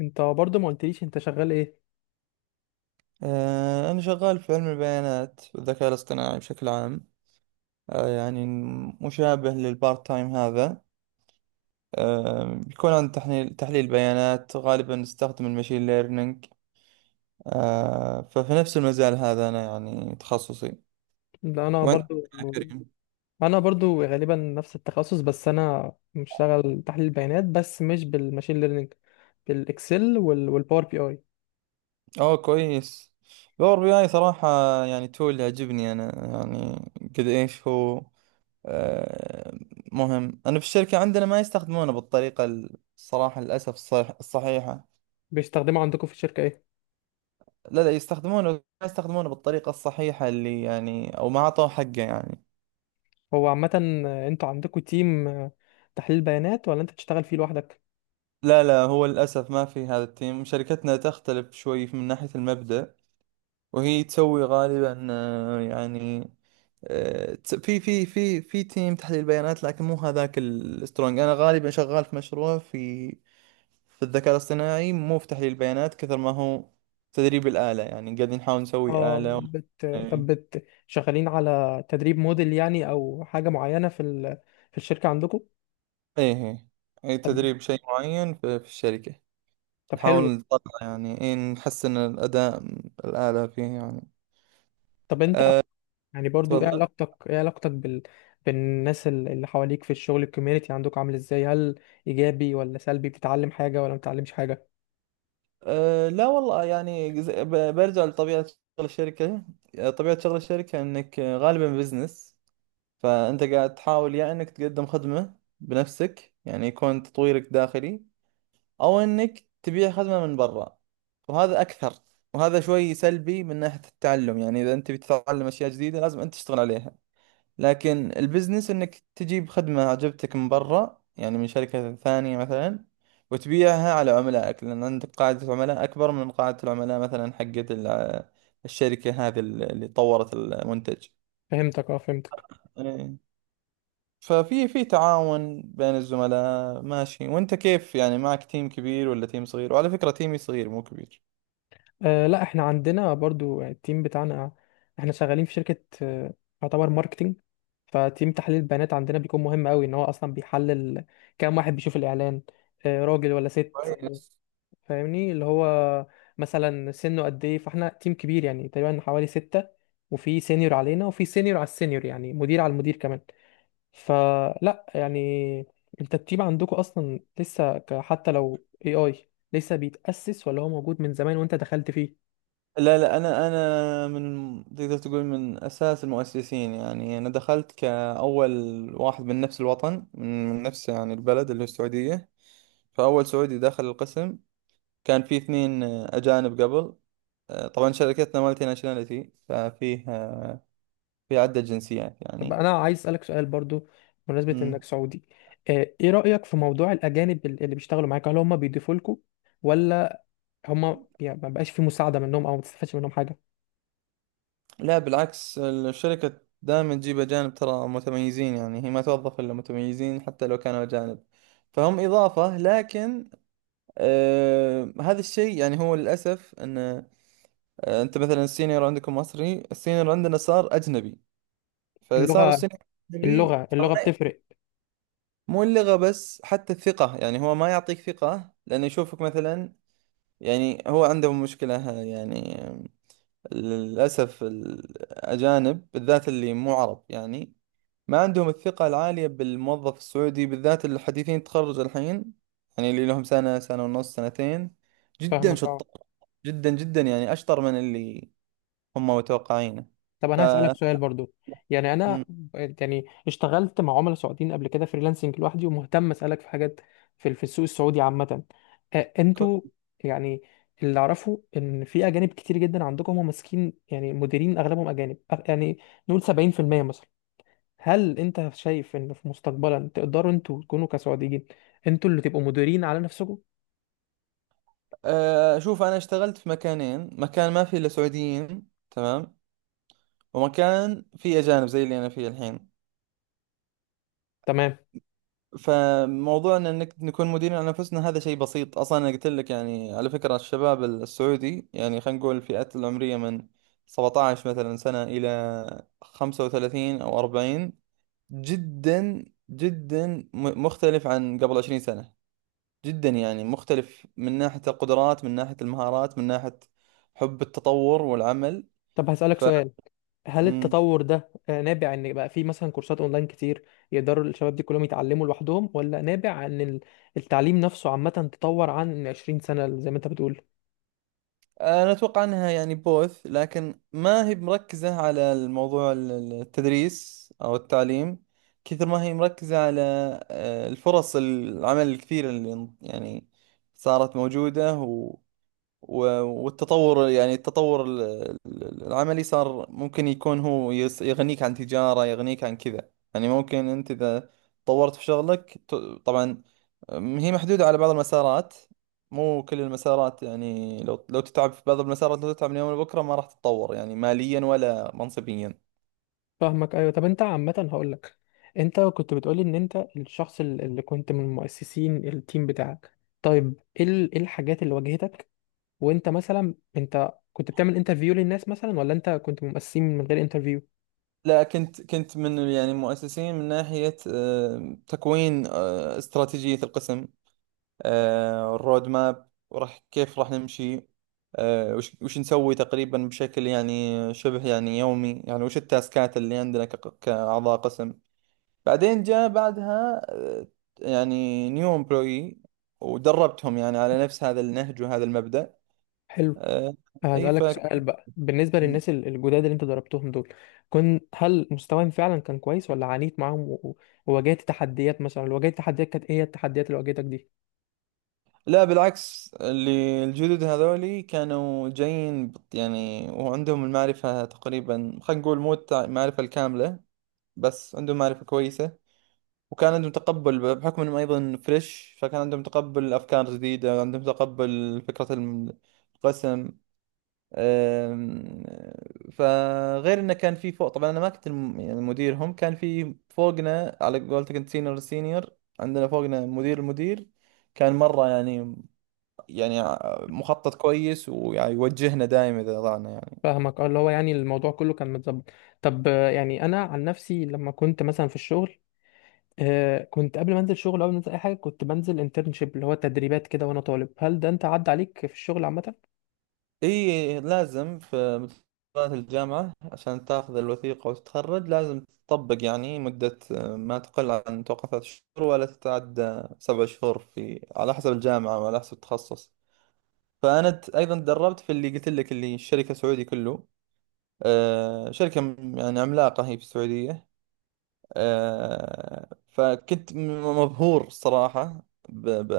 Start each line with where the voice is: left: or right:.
left: انت برضو ما قلتليش انت شغال ايه؟
right: أنا شغال في علم البيانات والذكاء الاصطناعي بشكل عام. يعني مشابه للبارت تايم هذا. بيكون عن تحليل بيانات، غالبا نستخدم المشين ليرنينج. ففي نفس المجال هذا أنا يعني تخصصي.
left: لا انا
right: وأنت؟
left: برضو انا برضو غالبا نفس التخصص، بس انا بشتغل تحليل بيانات بس مش بالماشين ليرنينج، بالاكسل وال... والباور بي اي.
right: أوه، كويس. باور بي اي صراحة، يعني تول يعجبني أنا، يعني قد إيش هو. آه، مهم، أنا في الشركة عندنا ما يستخدمونه بالطريقة، الصراحة للأسف، الصحيحة.
left: بيستخدموا عندكم في الشركة ايه؟
right: لا لا، يستخدمونه، ما يستخدمونه بالطريقة الصحيحة اللي يعني، أو ما أعطوه حقه يعني.
left: هو عامة انتوا عندكم تيم تحليل بيانات ولا انت بتشتغل فيه لوحدك؟
right: لا لا، هو للأسف ما في هذا التيم. شركتنا تختلف شوي من ناحية المبدأ، وهي تسوي غالبا، يعني في تيم تحليل بيانات، لكن مو هذاك السترونج. أنا غالبا شغال في مشروع في الذكاء الاصطناعي، مو في تحليل بيانات كثر ما هو تدريب الآلة، يعني قاعدين نحاول نسوي
left: اه
right: آلة و... إيه،
left: شغالين على تدريب موديل يعني او حاجة معينة في الشركة عندكم؟
right: إيه، إيه،
left: طب،
right: تدريب شيء معين في الشركة. نحاول
left: حلو.
right: نطلع يعني، إيه، نحسن الأداء الآلة فيه يعني.
left: طب انت يعني برضو ايه
right: تفضل.
left: علاقتك ايه علاقتك بال... بالناس اللي حواليك في الشغل، الكوميونتي عندك عامل ازاي؟ هل ايجابي ولا سلبي؟ بتتعلم حاجة ولا ما بتتعلمش حاجة؟
right: لا والله، يعني برجع لطبيعة شغل الشركة. طبيعة شغل الشركة إنك غالبا بزنس. فأنت قاعد تحاول يا إنك تقدم خدمة بنفسك يعني يكون تطويرك داخلي، أو إنك تبيع خدمة من برا، وهذا أكثر. وهذا شوي سلبي من ناحية التعلم، يعني إذا أنت بتتعلم أشياء جديدة لازم أنت تشتغل عليها. لكن البزنس انك تجيب خدمة عجبتك من برا، يعني من شركة ثانية مثلا، وتبيعها على عملائك، لان عندك قاعدة عملاء اكبر من قاعدة العملاء مثلا حقت الشركة هذه اللي طورت المنتج.
left: فهمتك، اه.
right: إيه. ففي تعاون بين الزملاء، ماشي. وانت كيف يعني؟ معك تيم كبير ولا تيم صغير؟ وعلى فكرة تيمي صغير مو كبير.
left: آه لا، احنا عندنا برضو التيم بتاعنا، احنا شغالين في شركة آه، يعتبر ماركتينج. فتيم تحليل البيانات عندنا بيكون مهم قوي، ان هو اصلا بيحلل كام واحد بيشوف الاعلان، آه راجل ولا ست.
right: كويس.
left: فاهمني اللي هو مثلا سنه قد ايه. فاحنا تيم كبير يعني تقريبا حوالي ستة، وفي سينيور علينا وفي سينيور على السينيور يعني مدير على المدير كمان. فلا يعني انت التيم عندكم اصلا لسه حتى لو اي لسه بيتأسس، ولا هو موجود من زمان وانت دخلت فيه؟
right: لا لا، انا من تقدر تقول من اساس المؤسسين، يعني انا دخلت كاول واحد من نفس الوطن، من نفس يعني البلد اللي هو السعوديه. فاول سعودي دخل القسم، كان في اثنين اجانب قبل. طبعا شركتنا مالتي ناشوناليتي، ففيه في عده جنسيات
left: طب
right: يعني.
left: انا عايز اسألك سؤال برضو بمناسبة
right: مم.
left: انك سعودي. آه، ايه رأيك في موضوع الاجانب اللي بيشتغلوا معاك؟ هل هم بيضيفوا لكم، ولا هم يعني ما بقاش في مساعدة منهم او ما تستفادش منهم حاجة؟
right: لا، بالعكس الشركه دائما تجيب اجانب، ترى متميزين، يعني هي ما توظف الا متميزين حتى لو كانوا اجانب. فهم اضافه. لكن هذا الشيء يعني، هو للأسف أن أنت مثلا السينيور عندكم مصري، السينيور عندنا صار أجنبي. فصار
left: اللغة
right: السينيور أجنبي.
left: اللغة اللغة بتفرق.
right: مو اللغة بس، حتى الثقة. يعني هو ما يعطيك ثقة، لأنه يشوفك مثلا يعني هو عنده مشكلة يعني. للأسف الأجانب بالذات اللي مو عرب يعني، ما عندهم الثقة العالية بالموظف السعودي، بالذات الحديثين تخرج الحين، يعني اللي لهم سنة، سنة ونص، سنتين. جدا
left: فاهمك اه.
right: شطار، جدا جدا، يعني أشطر من اللي هم متوقعينه.
left: طب
right: ف
left: انا هسألك سؤال برضو، يعني انا
right: مم.
left: يعني اشتغلت مع عملاء سعوديين قبل كده فريلانسنج لوحدي، ومهتم اسألك في حاجات في في السوق السعودي عامة. آه، انتوا
right: كو-
left: يعني اللي اعرفه ان في اجانب كتير جدا عندكم، هم ماسكين يعني مديرين، اغلبهم اجانب، يعني نقول 70% مثلا. هل انت شايف ان في مستقبلا تقدروا انتوا تكونوا كسعوديين، انتوا اللي تبقوا مديرين على نفسكم؟
right: أشوف. أنا اشتغلت في مكانين: مكان ما فيه إلا سعوديين، تمام، ومكان فيه أجانب زي اللي أنا فيه الحين.
left: تمام.
right: فموضوعنا انك نكون مديرين على انفسنا، هذا شيء بسيط اصلا. انا قلت لك يعني، على فكره الشباب السعودي، يعني خلينا نقول الفئات العمريه من 17 مثلا سنه الى 35 او 40، جدا جدا مختلف عن قبل 20 سنه. جدا يعني مختلف من ناحيه القدرات، من ناحيه المهارات، من ناحيه حب التطور والعمل.
left: طب هسألك
right: ف
left: سؤال. هل التطور ده آه، نابع ان بقى في مثلا كورسات اونلاين كتير يقدروا الشباب دي كلهم يتعلموا لوحدهم، ولا نابع ان التعليم نفسه عامة تطور عن 20 سنة زي ما انت بتقول؟
right: انا اتوقع انها يعني بوث، لكن ما هي مركزة على الموضوع التدريس او التعليم كثر ما هي مركزة على الفرص العمل الكثيرة اللي يعني صارت موجودة. و- والتطور، يعني التطور العملي، صار ممكن يكون هو يغنيك عن تجارة، يغنيك عن كذا. يعني ممكن أنت إذا طورت في شغلك طبعا هي محدودة على بعض المسارات، مو كل المسارات. يعني لو تتعب في بعض المسارات، لو تتعب من يوم لبكرة ما راح تتطور يعني ماليا ولا منصبيا.
left: فاهمك ايوه. طب انت عامة هقول لك، انت كنت بتقولي ان انت الشخص اللي كنت من مؤسسين التيم بتاعك. طيب ايه إيه الحاجات اللي واجهتك؟ وانت مثلا، كنت بتعمل انترفيو للناس مثلا، ولا انت كنت من مؤسسين من غير انترفيو؟
right: لا، كنت من يعني مؤسسين من ناحية تكوين استراتيجية القسم، الرود ماب، وراح كيف راح نمشي، وش نسوي تقريبا بشكل يعني شبه يعني يومي، يعني وش التاسكات اللي عندنا كأعضاء قسم. بعدين جاء بعدها يعني نيو امبلوي، ودربتهم يعني على نفس هذا النهج وهذا المبدأ.
left: حلو.
right: آه، اي.
left: هسألك سؤال بقى بالنسبة للناس الجداد اللي انت ضربتهم دول، كن هل مستواهم فعلا كان كويس، ولا عانيت معاهم وواجهت تحديات؟ مثلا لو واجهت تحديات، كانت ايه هي التحديات اللي واجهتك دي؟
right: لا، بالعكس اللي الجدد هذولي كانوا جايين يعني، وعندهم المعرفة تقريبا، خلينا نقول مو المعرفة الكاملة، بس عندهم معرفة كويسة. وكان عندهم تقبل بحكم انهم ايضا فريش، فكان عندهم تقبل افكار جديده، عندهم تقبل فكره القسم. أم، فغير انه كان في فوق، طبعا انا ما كنت يعني مديرهم، كان في فوقنا، على قولتك انت سينيور سينيور. عندنا فوقنا مدير المدير، كان مره يعني، يعني مخطط كويس ويوجهنا دائما اذا ضعنا يعني.
left: فاهمك اه. اللي هو يعني الموضوع كله كان متظبط. طب آه، يعني انا عن نفسي لما كنت مثلا في الشغل، آه، كنت قبل ما انزل شغل، قبل ما انزل اي حاجة كنت بنزل انترنشيب اللي هو تدريبات كده وانا طالب. هل ده انت عدى عليك في الشغل عامة؟
right: اي لازم، في مدرسة الجامعة عشان تاخذ الوثيقة وتتخرج لازم تطبق يعني مدة، ما تقل عن توقع ثلاث شهور ولا تتعدى سبع شهور، في على حسب الجامعة وعلى حسب التخصص. فأنا أيضا تدربت في اللي قلت لك، اللي الشركة سعودي كله. شركة يعني عملاقة هي في السعودية. فكنت مبهور صراحة ب... ب...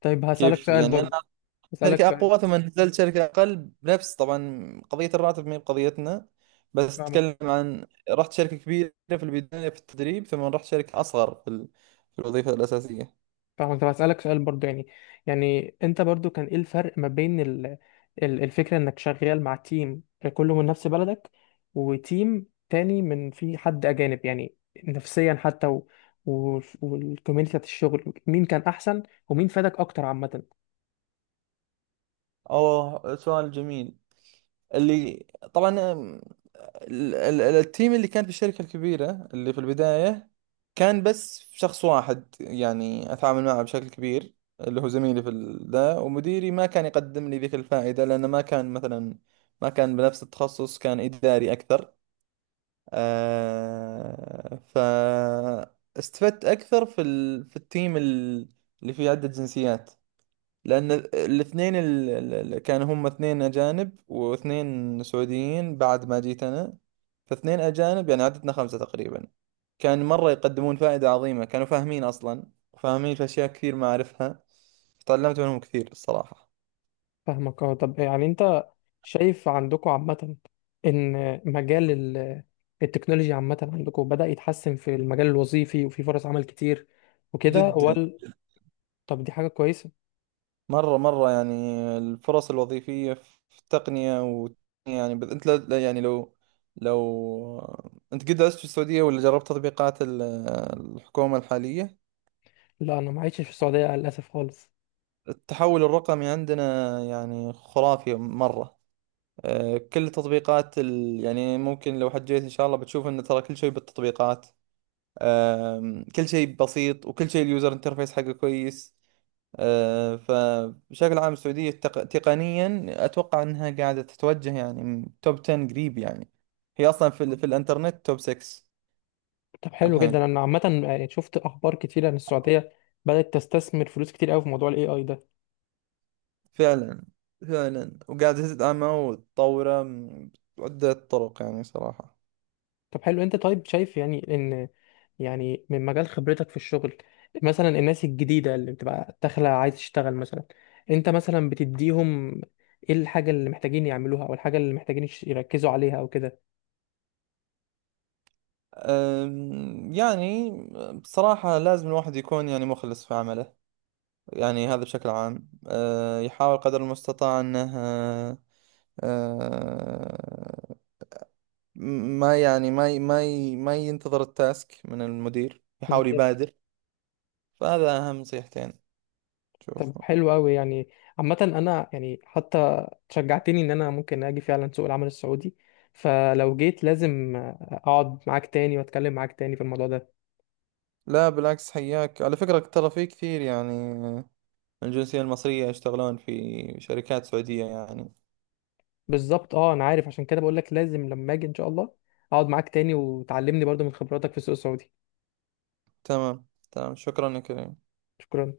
left: طيب هسألك
right: كيف
left: سؤال
right: يعني؟
left: برضه. هسألك
right: شركة أقوى، ثم نزلت شركة أقل، بنفس، طبعا قضية الراتب ما هي بقضيتنا، بس
left: سؤال.
right: أتكلم عن رحت شركة كبيرة في البداية في التدريب، ثم رحت شركة أصغر في في الوظيفة الأساسية.
left: فاهمك. طب هسألك سؤال برضو يعني، يعني انت برضو كان ايه الفرق ما بين الفكرة انك شغال مع تيم كله من نفس بلدك، وتيم تاني من في حد اجانب يعني؟ نفسيا حتى و والكوميونتي بتاعت الشغل، مين كان احسن ومين فادك اكتر عامة؟
right: أوه، سؤال جميل. اللي، طبعا التيم اللي كان في الشركة الكبيرة اللي في البداية، كان بس شخص واحد يعني أتعامل معه بشكل كبير، اللي هو زميلي في ذا، ومديري ما كان يقدم لي ذيك الفائدة لأنه ما كان مثلا، ما كان بنفس التخصص، كان إداري أكثر. فاستفدت أكثر في في التيم اللي فيه عدة جنسيات، لأن الاثنين اللي كانوا، هم اثنين أجانب واثنين سعوديين بعد ما جيت أنا، فاثنين أجانب، يعني عددنا خمسة تقريبا. كان مرة يقدمون فائدة عظيمة، كانوا فاهمين أصلا، وفاهمين في أشياء كثير ما أعرفها. تعلمت منهم كثير الصراحة،
left: فاهمك اه. طب يعني انت شايف عندكم عامة ان مجال التكنولوجيا عامة عندكم بدأ يتحسن في المجال الوظيفي وفي فرص عمل كتير وكده،
right: جدا،
left: ولا؟ طب دي حاجة كويسة.
right: مرة مرة يعني. الفرص الوظيفية في التقنية و... يعني أنت يعني لو، لو أنت قد درست في السعودية ولا جربت تطبيقات الحكومة الحالية،
left: لا انا ما عشتش في السعوديه للاسف خالص.
right: التحول الرقمي عندنا يعني خرافي مرة. كل تطبيقات يعني ممكن لو حجيت إن شاء الله بتشوف، إن ترى كل شيء بالتطبيقات. كل شيء بسيط، وكل شيء اليوزر انترفيس حقه كويس. فبشكل عام السعودية تقنيا أتوقع إنها قاعدة تتوجه يعني توب 10 قريب، يعني هي أصلا في, في الإنترنت توب 6
left: طب حلو
right: الحين.
left: جدا. انا عامه يعني شفت اخبار كتير عن السعوديه بدات تستثمر فلوس كتير قوي في موضوع الاي اي ده.
right: فعلا، فعلا وقاعدة تدعمه وتطوره من عدة طرق يعني صراحة.
left: طب حلو. انت طيب شايف يعني ان، يعني من مجال خبرتك في الشغل، مثلا الناس الجديده اللي بتبقى داخله عايز تشتغل مثلا، انت مثلا بتديهم ايه الحاجه اللي محتاجين يعملوها، او الحاجه اللي محتاجين يركزوا عليها او كده؟
right: يعني بصراحة لازم الواحد يكون يعني مخلص في عمله، يعني هذا بشكل عام. يحاول قدر المستطاع أنه أه، أه، ما يعني ما ينتظر التاسك من المدير، يحاول يبادر. فهذا أهم نصيحتين
left: طب
right: شوفهم.
left: حلو قوي. يعني عامة انا يعني حتى شجعتني ان انا ممكن اجي فعلا سوق العمل السعودي. فلو جيت لازم اقعد معاك تاني واتكلم معاك تاني في الموضوع ده.
right: لا بالعكس، حياك. على فكرة ترى في كثير يعني من الجنسية المصرية يشتغلون في شركات سعودية يعني.
left: بالظبط اه، انا عارف، عشان كده بقول لك لازم لما اجي ان شاء الله اقعد معاك تاني وتعلمني برضو من خبراتك في السوق السعودي.
right: تمام. تمام، شكرا يا كريم.
left: شكرا.